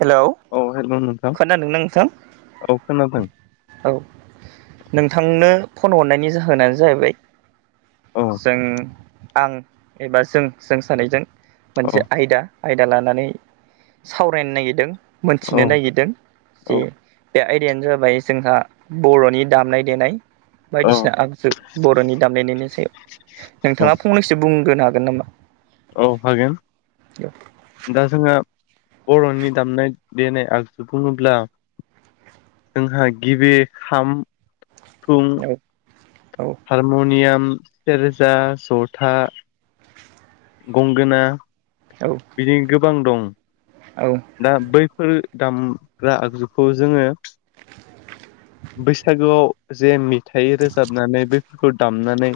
Hello औ हेल' नोंथां खोनादोंना नोंथां। औ खोनादों औ नोंथांनो फन हरनायनि जाहोनानो जाहैबाय औ जों आं एबा जों जों सानैजों औ मोनसे आयदा आयदा लानानै सावरायनो नागिरदों औ मोनथिनो नागिरदों जे औ बे आयदायानो जाबाय जोंहा बर'नि दामनाय देनाय औ बायदिसिना आगजु बर'नि दामनाय देनायनि सायाव औ नोंथाङा फंनैसो बुंग्रोनो हागोन नामा? औ हागोन दा जोंङा बर'नि दामनाय देनाय आजफुङोब्ला जोंहा गिबि खाम सिफुं हारम'नियाम सेरजा जथा गंगोनां। औ बिदि गोबां दं। औ दा बैफोर दामग्रा आगजुखौ जोङो बैसागोआव जे मेथाइ रोजाबनानै बैफोरखौ दामनानै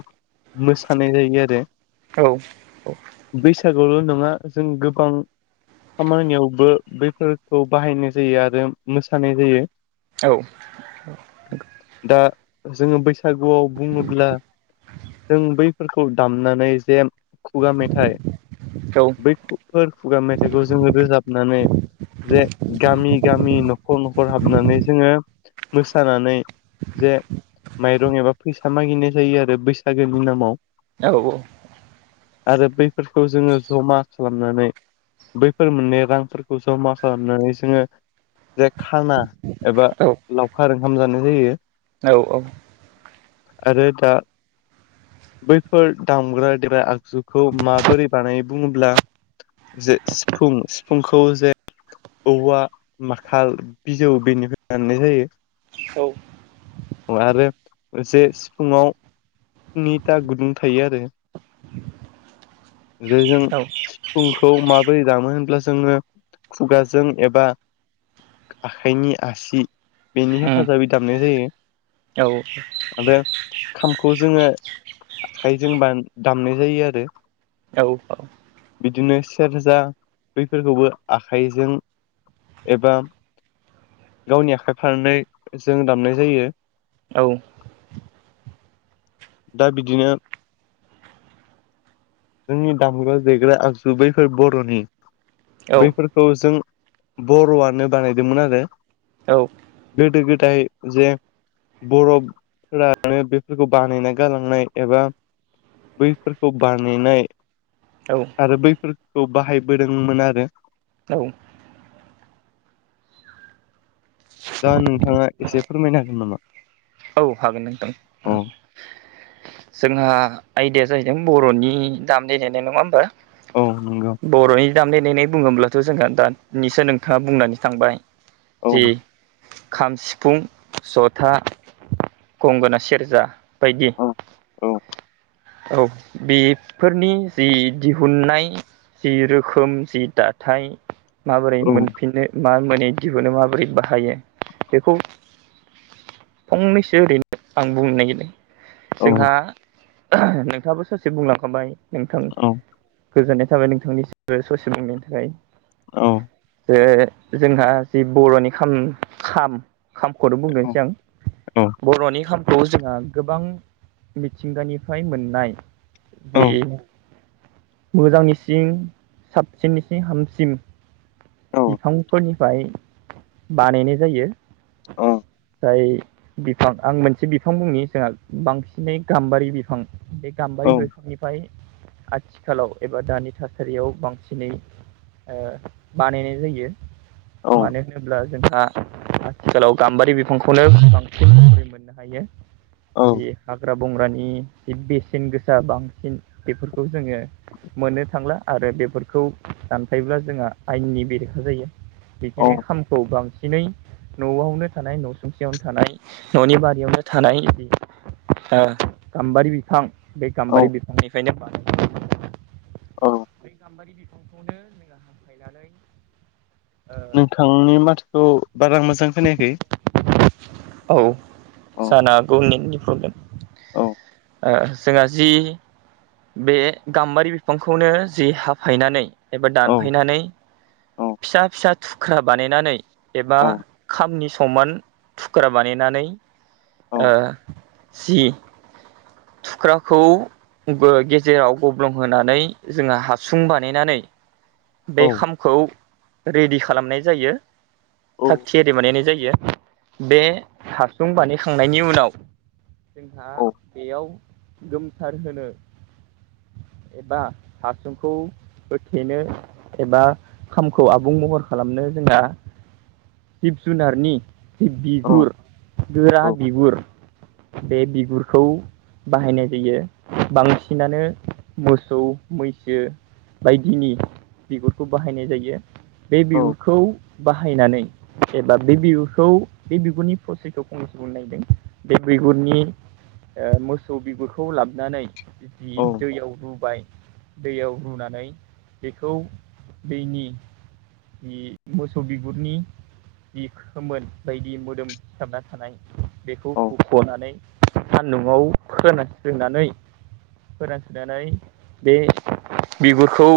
मोसानाय जायो आरो। औ-औ। बैसागुल' नङा जों गोबां खामानियावबो बैफोरखौ बाहायनाय जायो आरो मोसानाय जायो। औ दा जोङो बैसागुआव बुङोब्ला जों बैफोरखौ दामनानै जे खुगा मेथाइ बैफोर खुगा मेथाइखौ जोङो रोजाबनानै जे गामि गामि न'खर-न'खर हाबनानै जोङो मोसानानै जे माइरं एबा फैसा मागिनाय जायो आरो बैसागोनि नामाव। औ [unintelligible] आरो बैफोरखौ जोङो जमा खालामनानै बैफोर मोननाय रांफोरखौ जमा खालामनानै जोङो जाय खाना एबा लावखार ओंखाम जानाय जायो। औ औ। आरो दा बैफोर दामग्रा-देग्रा आगजुखौ माबोरै बानायो बुङोब्ला जे सिफुं सिफुंखौ जे औवा माखाल बिजौ बेनिफ्राय बानायनाय जायो। औ। आरो जे सिफुुंङाव नि दा गुदुं थायो आरो। [inaudible] जे जों औ सिफुंखौ माबोरै दामो होनब्लासो जोङो खुगाजों एबा आखाइनि आसि बेनि हेफाजाबै दामनाय जायो औ आरो खामखौ जोङो आखाइजोंबा दामनाय जायो आरो औ औ। बिदिनो सेरजा बैफोरखौबो आखाइजों एबा गावनि आखाइ फारनै जों दामनाय जायो। औ। दा बिदिनो। जोंनि दामग्रा देग्रा आगजु बैफोर बर'नि बैफोरखौ जों बर'आनो बानायदोंमोन आरो। औ गोदो गो दाय जे बर'फोरानो बेफोरखौ बानायना गालांनाय एबा बैफोरखौ बानायनाय आरो बै खौ बाहायबोदोंमोन आरो औ दा नोंथाङा एसे फोरमायनो हागोन नामा औ हागोन नोंथां औ जोंहा आयदाया जाहैदों बर'नि दामनाय देनाय नङा होमबा औ नंगौ बर'नि दामनाय देनाय बुङोब्लाथ' जोंहा दानिसो नोंथाङा बुंनानै थांबाय औ जि खाम, सिफुं, जथा, गंगोना, सेरजा बायदि। औ औ औ बेफोरनि जि दिहुननाय जि रोखोम जि दाथाय माबोरै मोनफिनो मा दिहुननो माबोरै बाहायो बेखौ फंनैसो ओरैनो आं बुंनो नागिरदों औ जोंहा नोंथाङाबो सासे बुंलांखाबाय नोंथां औ गोजोननाय थाबाय नोंथांनि ससे मिनि थाखाय औ ओ जोंहा जि बर'नि खाम खामखौनो बुंग्रोनोसै आं बर'नि खाम खौ जोंहा गोबां मिथिंगानिफ्राय मोननाय औ बेे मोजांनिसिं साबसिननि सिं हामसिम बिफांफोरनिफ्राय बानायनाय जायो औ बिफां आं मोनसे बिफां बुंनि जोंहा बांसिनै गाम्बारि बिफां बे गाम्बारि बिफांनिफ्रायाय आथिखालाव एबा दानि थासारियाव बांसिनै ओ बानायनाय जायो मानो होनोब्ला जों हा आथिखालाव गाम्बारि बिफांखौनो बांसिन मरै मोननो हायो बे हाग्रा बंग्रानि बेसेन गोसा बांसिन बेफोरखौ जोङो मोननो थांला आरो बेफोरखौ दानफायोब्ला जोंहा आयेननि बेरेखा जायो औ बेखायनो खामखौ बांसिन दिनै न'आवनो थानाय न' सुंखियावनो थानाय न'नि बारियावनो थानाय ओ गाम्बारि बिफां बे गाम्बारि बिफांनिफ्रायनो बानायनाय औ बै गामबारि बिफांखौनो मैया हाफायनानै नोंथांनि माथाखौ बारा मोजां खोनायाखै औ अ जानो हागौ नेटनि प्रब्लेम औ ओ जोंहा जि बे गाम्बारि बिफांखौनो जि हाफायनानै एबा औ दानफैनानै औ फिसा फिसा थुख्रा बानायनानै एबा औ खामनि समान थुख्रा बानायनानै औ ओ जि थुख्राखौ गेजेराव गब्लंहोनानै जोंहा हासुं बानायनानै बे औ खामखौ रेडि खालामनाय जायो औ थाखथियारि बानायनाय जायो बे हासुं बानायखांनायनि उनाव जोंहा औ बेयाव गोमथार होनो एबा हासुंखौ होथेनो एबा खामखौ आबुं महर खालामनो जोंना जिब जुनारनि जि औ बिगुर गोरा औ बिगुर बे बिगुरखौ बाहायनाय जायो बांसिनानो मोसौ मैसो बायदिनि बिगुरखौ बाहायनाय जायो बे औ बिगुरखौ बाहायनानै एबा बे बिबुरखौ बे बिगुरनि फसयथखौ फंसे बुलनायदों बे बिगुरनि ओ मोसौ बिुरखौ ला नानै बिदि दैयाव रुबाय दैयाव रुनानै बे खौ दैनि मोसौ बिगुरनि जि खोमोन बायदि मोदोम फिसाबना थानाय बेखौ औ होख'नानै सान्दुंआव फोना दोननानै फोरानसोनानै बे बिगुरखौ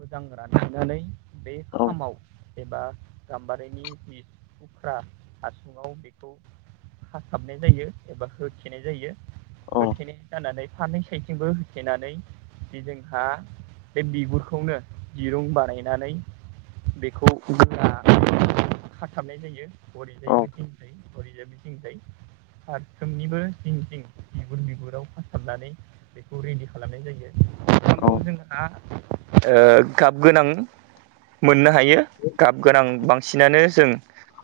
मोजां रानहोनानै बे औ औ खामाव एबा गाम्बारिनि जि थुख्रा हासुङाव बेखौ खाथाबनाय जायो एबा होथेनाय जायो औ होथेनाय जानानै फारनैै साइथिंबो होथेनानै बे जोंहा बे बिगुरखौ खौनो दिरुं बानायनानै बेखौ गोरा खाथाबनाय जायो हरैजायैबो दिंजाय हरैजायबो दिंजाय फारफ्रोमनिबो जिं जिं बिगुर बिगुराव खाथाबनानै बेखौ रेडि खालामनाय जायो। खामखौ औ जोंहा ओ गाब गोनां मोननो हायो गाब गोनां बांसिनानो जों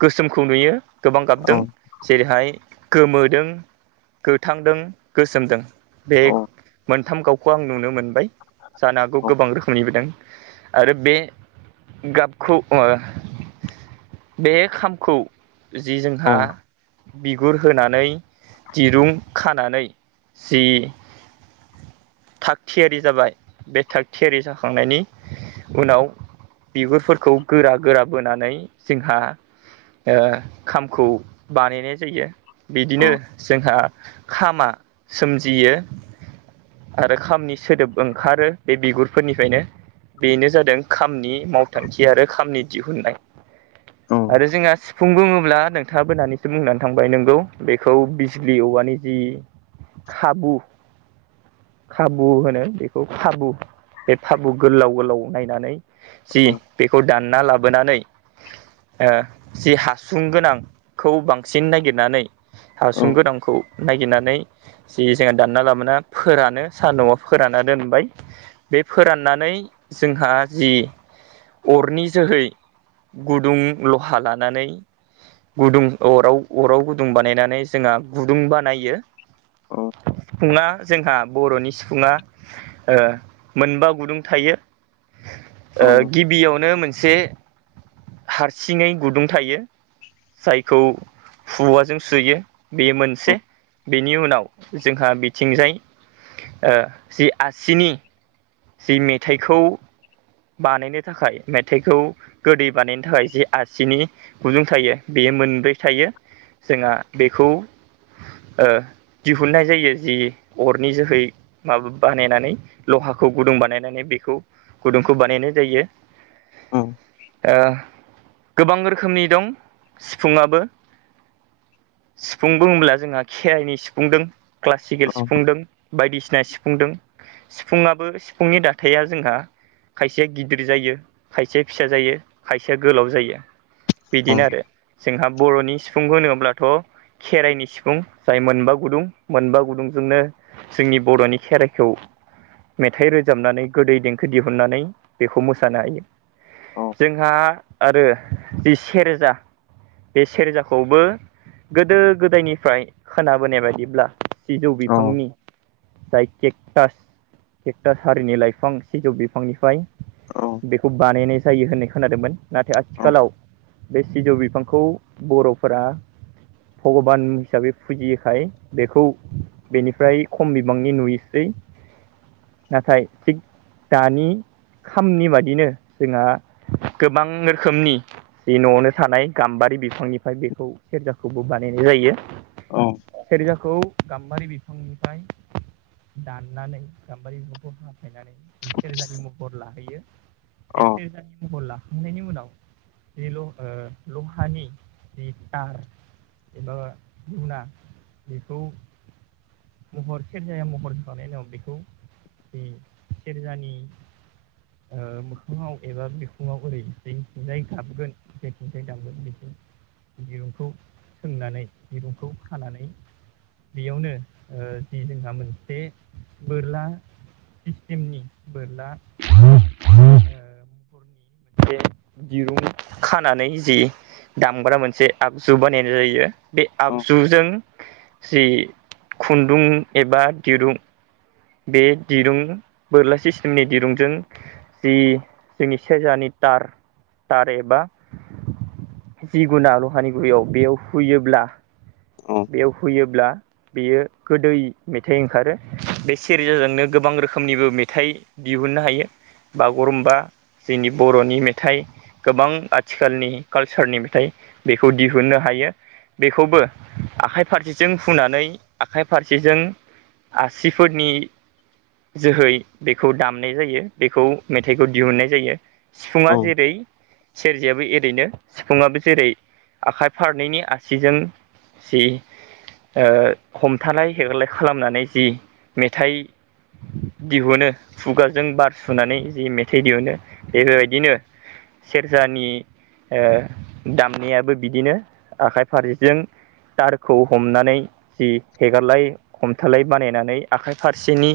गोसोमखौ नुयो। गोबां औ औ गाबदों जेरैहाय गोमोदों। गोथांदों गोसोमदों बे मोनथाम गावखौ आं नुनो मोनबाय। जानोहागौ औ गोबां रो खोमनिबो दों आरो बे गाबखौ ओ बे खामखौ जि जोंहा बिगुर होनानै दिरुं खानानै जि थाग थियारि जाबाय बे थाग थियारि जाखांनायनि उनाव बिगुरफोरखौ गोरा गोरा बोनानै जोंहा ओ खामखौ बानायनाय जायो बिदिनो जोंहा खामा सोमजियो आरो खामनि सोदोब ओंखारो बे बिगुरफोरनि फ्रायनो बेनो जादों खामनि मावथांखि आरो खामनि दिहुननाय आरो औ जोंहा सिफुं बुङोब्ला नों थाङाबो दानिसो बुंनानै थांबाय नोंगौ बेखौ बिजलि औवानि जि खाबु खाबु होनो बेखौ खारबु नायनानै जि बेखौ दानना लाबोनानै ओ जि हासुं गोनांखौ बांसिन नागिरनानै हासुं गोनांखौ नागिरनानै जि जोंहा दानना लाबोना फोरानो सान्दुंआव फोराना दोनबाय बे फोराननानै जोंहा जि अरनि जोहै गुदुं लहा लानानै गुदुं अराव -अराव गुदुं बानायनानै जोंहा गुदुं बानायो। अ ङा जोंहा बर'नि सिफुङा ओ मोनबा गुदुं थायो। ओ गिबियावनो मोनसे हारसिङै गुदुं थायो जायखौ हुवाजों सुयो बे मोनसे बि नि उनाव जोंहा बिथिंजाय ओ जि आसिनि जि मेथाइखौ बानायनो थाखाय मेथाइखौ गोदै बानायनो थाखाय जि आसिनि गुदुं थायो बेयो मोनब्रै थायो जोंहा बेखौ ओ दिहुननाय जायो जि अरनि जोहै माबा बानायनानै लहा खौ गुदुं बानायनानै बेखौ गुदुंखौ बानायनाय जायो ओ गोबां रोखोमनि दं सिफुुंङाबो। सिफुं बुङोब्ला जोंहा खेराइनि सिफुं दों क्लासिकेल सिफुंदों बायदिसिना सि फुंदों सिफुङाबो सिफुंनि दाथाया जोंहा खायसेया गिदिर जायो खायसेया फिसा जायो खायसेया गोलाव जायो। बिदिनो आरो जोंहा बर'नि सिफुं होनोब्लाथ' खेराइनि सिफुं जाय मोनबा गुदुं मोनबा गुदुंजोंनो जोंनि बर'नि खेराइखौ मेथाइ रोजाबनानै गोदै देंखो दिहुननानै बेखौ मोसानो हायो। जोंहा आरो जि सेरजा बे सेरजाखौबो गोदो गोदायनिफ्राय खोनाबोनाय बादिब्ला सिजौ बिफांनि औ जाय केकटास केकटास हारिनि लाइफां सिजौ बिफांनिफ्राय बेखौ बानायनाय जायो होननाय खोनादोंमोन नाथाय आथिखालाव बे सिजौ बिफांखौ बर'फोरा भगबान हिसाबै फुजियोखाय बेखौ बेनिफ्राय खम बिबांनि नुयोसै नाथाय थिग दानि खामनि बादिनो जोंहा गोबां रोखोमनि जि न'आवनो थानाय गाम्बारि बिफांनिफ्राय बेखौ सेरजाखौबो बानायनाय जायो। सेरजाखौ गाम्बारि बिफांनिफ्राय दाननानै गाम्बारि बिफांखौ हाफायनानै सेरजानि महर लाहैयो बे सेरजानि महर लाखांनायनि उनाव जि ल ओ लहानि जि तार एबा गुना बेखौ महर सेरजाया महर होखांनायनि उनाव बेखौ बे सेरजानि ओ मोखाङाव एबा बिखुङाव ओरै जेथिंजाय गाबगोन जेथिंजाय दामगोन बेखौ दिरुंखौ सोंनानै दिरुंखौ हानानै बियावनो ओ जि जोंहा मोनसे बोरला टिमनि बोरला ओ महरनि मोनसे दिरुं खानानै जि दामग्रा मोनसे आगजु बानायनाय जायो बे आगजुजों जि खुन्दुं एबा दिरुं बे दिरुं बोरला सिस्टेमनि दिरुंजों जि जोंनि सेरजानि तार तार एबा जिगुुना लहानि गुयाव बेयाव हुयोब्ला बेयाव हुयोब्ला बेयो गोदै मेथाइ ओंखारो बे सेरजाजोंनो गोबां रोखोमनिबो मेथाइ दिहुननो हायो बागुरुमबा जोंनि बर'नि मेथाइ गोबां आथिखालनि कालसारनि मेथाइ बेखौ दिहुननो हा यो बेखौबो आखाइ फारसेथिं हुनानै आखाइ फारसेजों आसिफोरनि जोहै बेखौ दामनाय जायो बेखौ मेथाइखौ दिहुननाय जायो। सिफुंङा जेरै सेरजायाबो ए रैनो सिफुङाबो जेरै आखाइ फारनैनि आसिजों जि ओ हमथानाय हेगारलाय खालामनानै जि मेथाइ। दिहुनो खुगाजों बार सुनानै जि मेथाइ दिहुनो बेबायदिनो सेरजानि ओ दामनायाबो बिदिनो आखाइ फारसेजों थारखौ हमनानै जि हेगारलाय हमथालाय बानायनानै आखाइ फारसेनि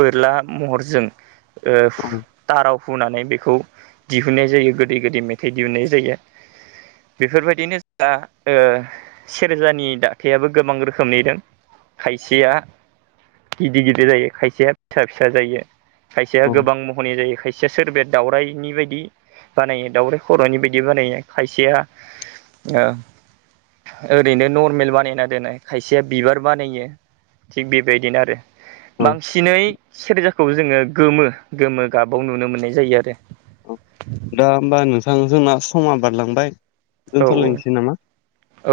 बोरला महरजों ओ औ थाराव हुनानै बेखौ दिहुननाय जायो गोदै गोदै मेथाइ दिहुननाय जायो। बेफोरबायदिनो जोंहा ओ सेरजानि दाथायाबो गोबां रोखोमनि दों। खायसेया। गिदिर गिदिर जायो खायसेया फिसा फिसा जायो खायसेया गोबां महरनि जायो खाय सेया सोरबाया दाउरायनि बायदि बानायो दाउराइ खर'नि बायदि बानायो खायसेया ओ। ओरैनो नर्मेल बानायना दोननाय खायसेया बिबार बानायो थिग बेबायदिनो आरो। बांसिनै सेरजाखौ जोङो गोमो गोमो गाबाव नुनो मोननाय जायो आरो। थां जोंना समा बारलांबाय औ दोनथ'लायनोसै नामा। औ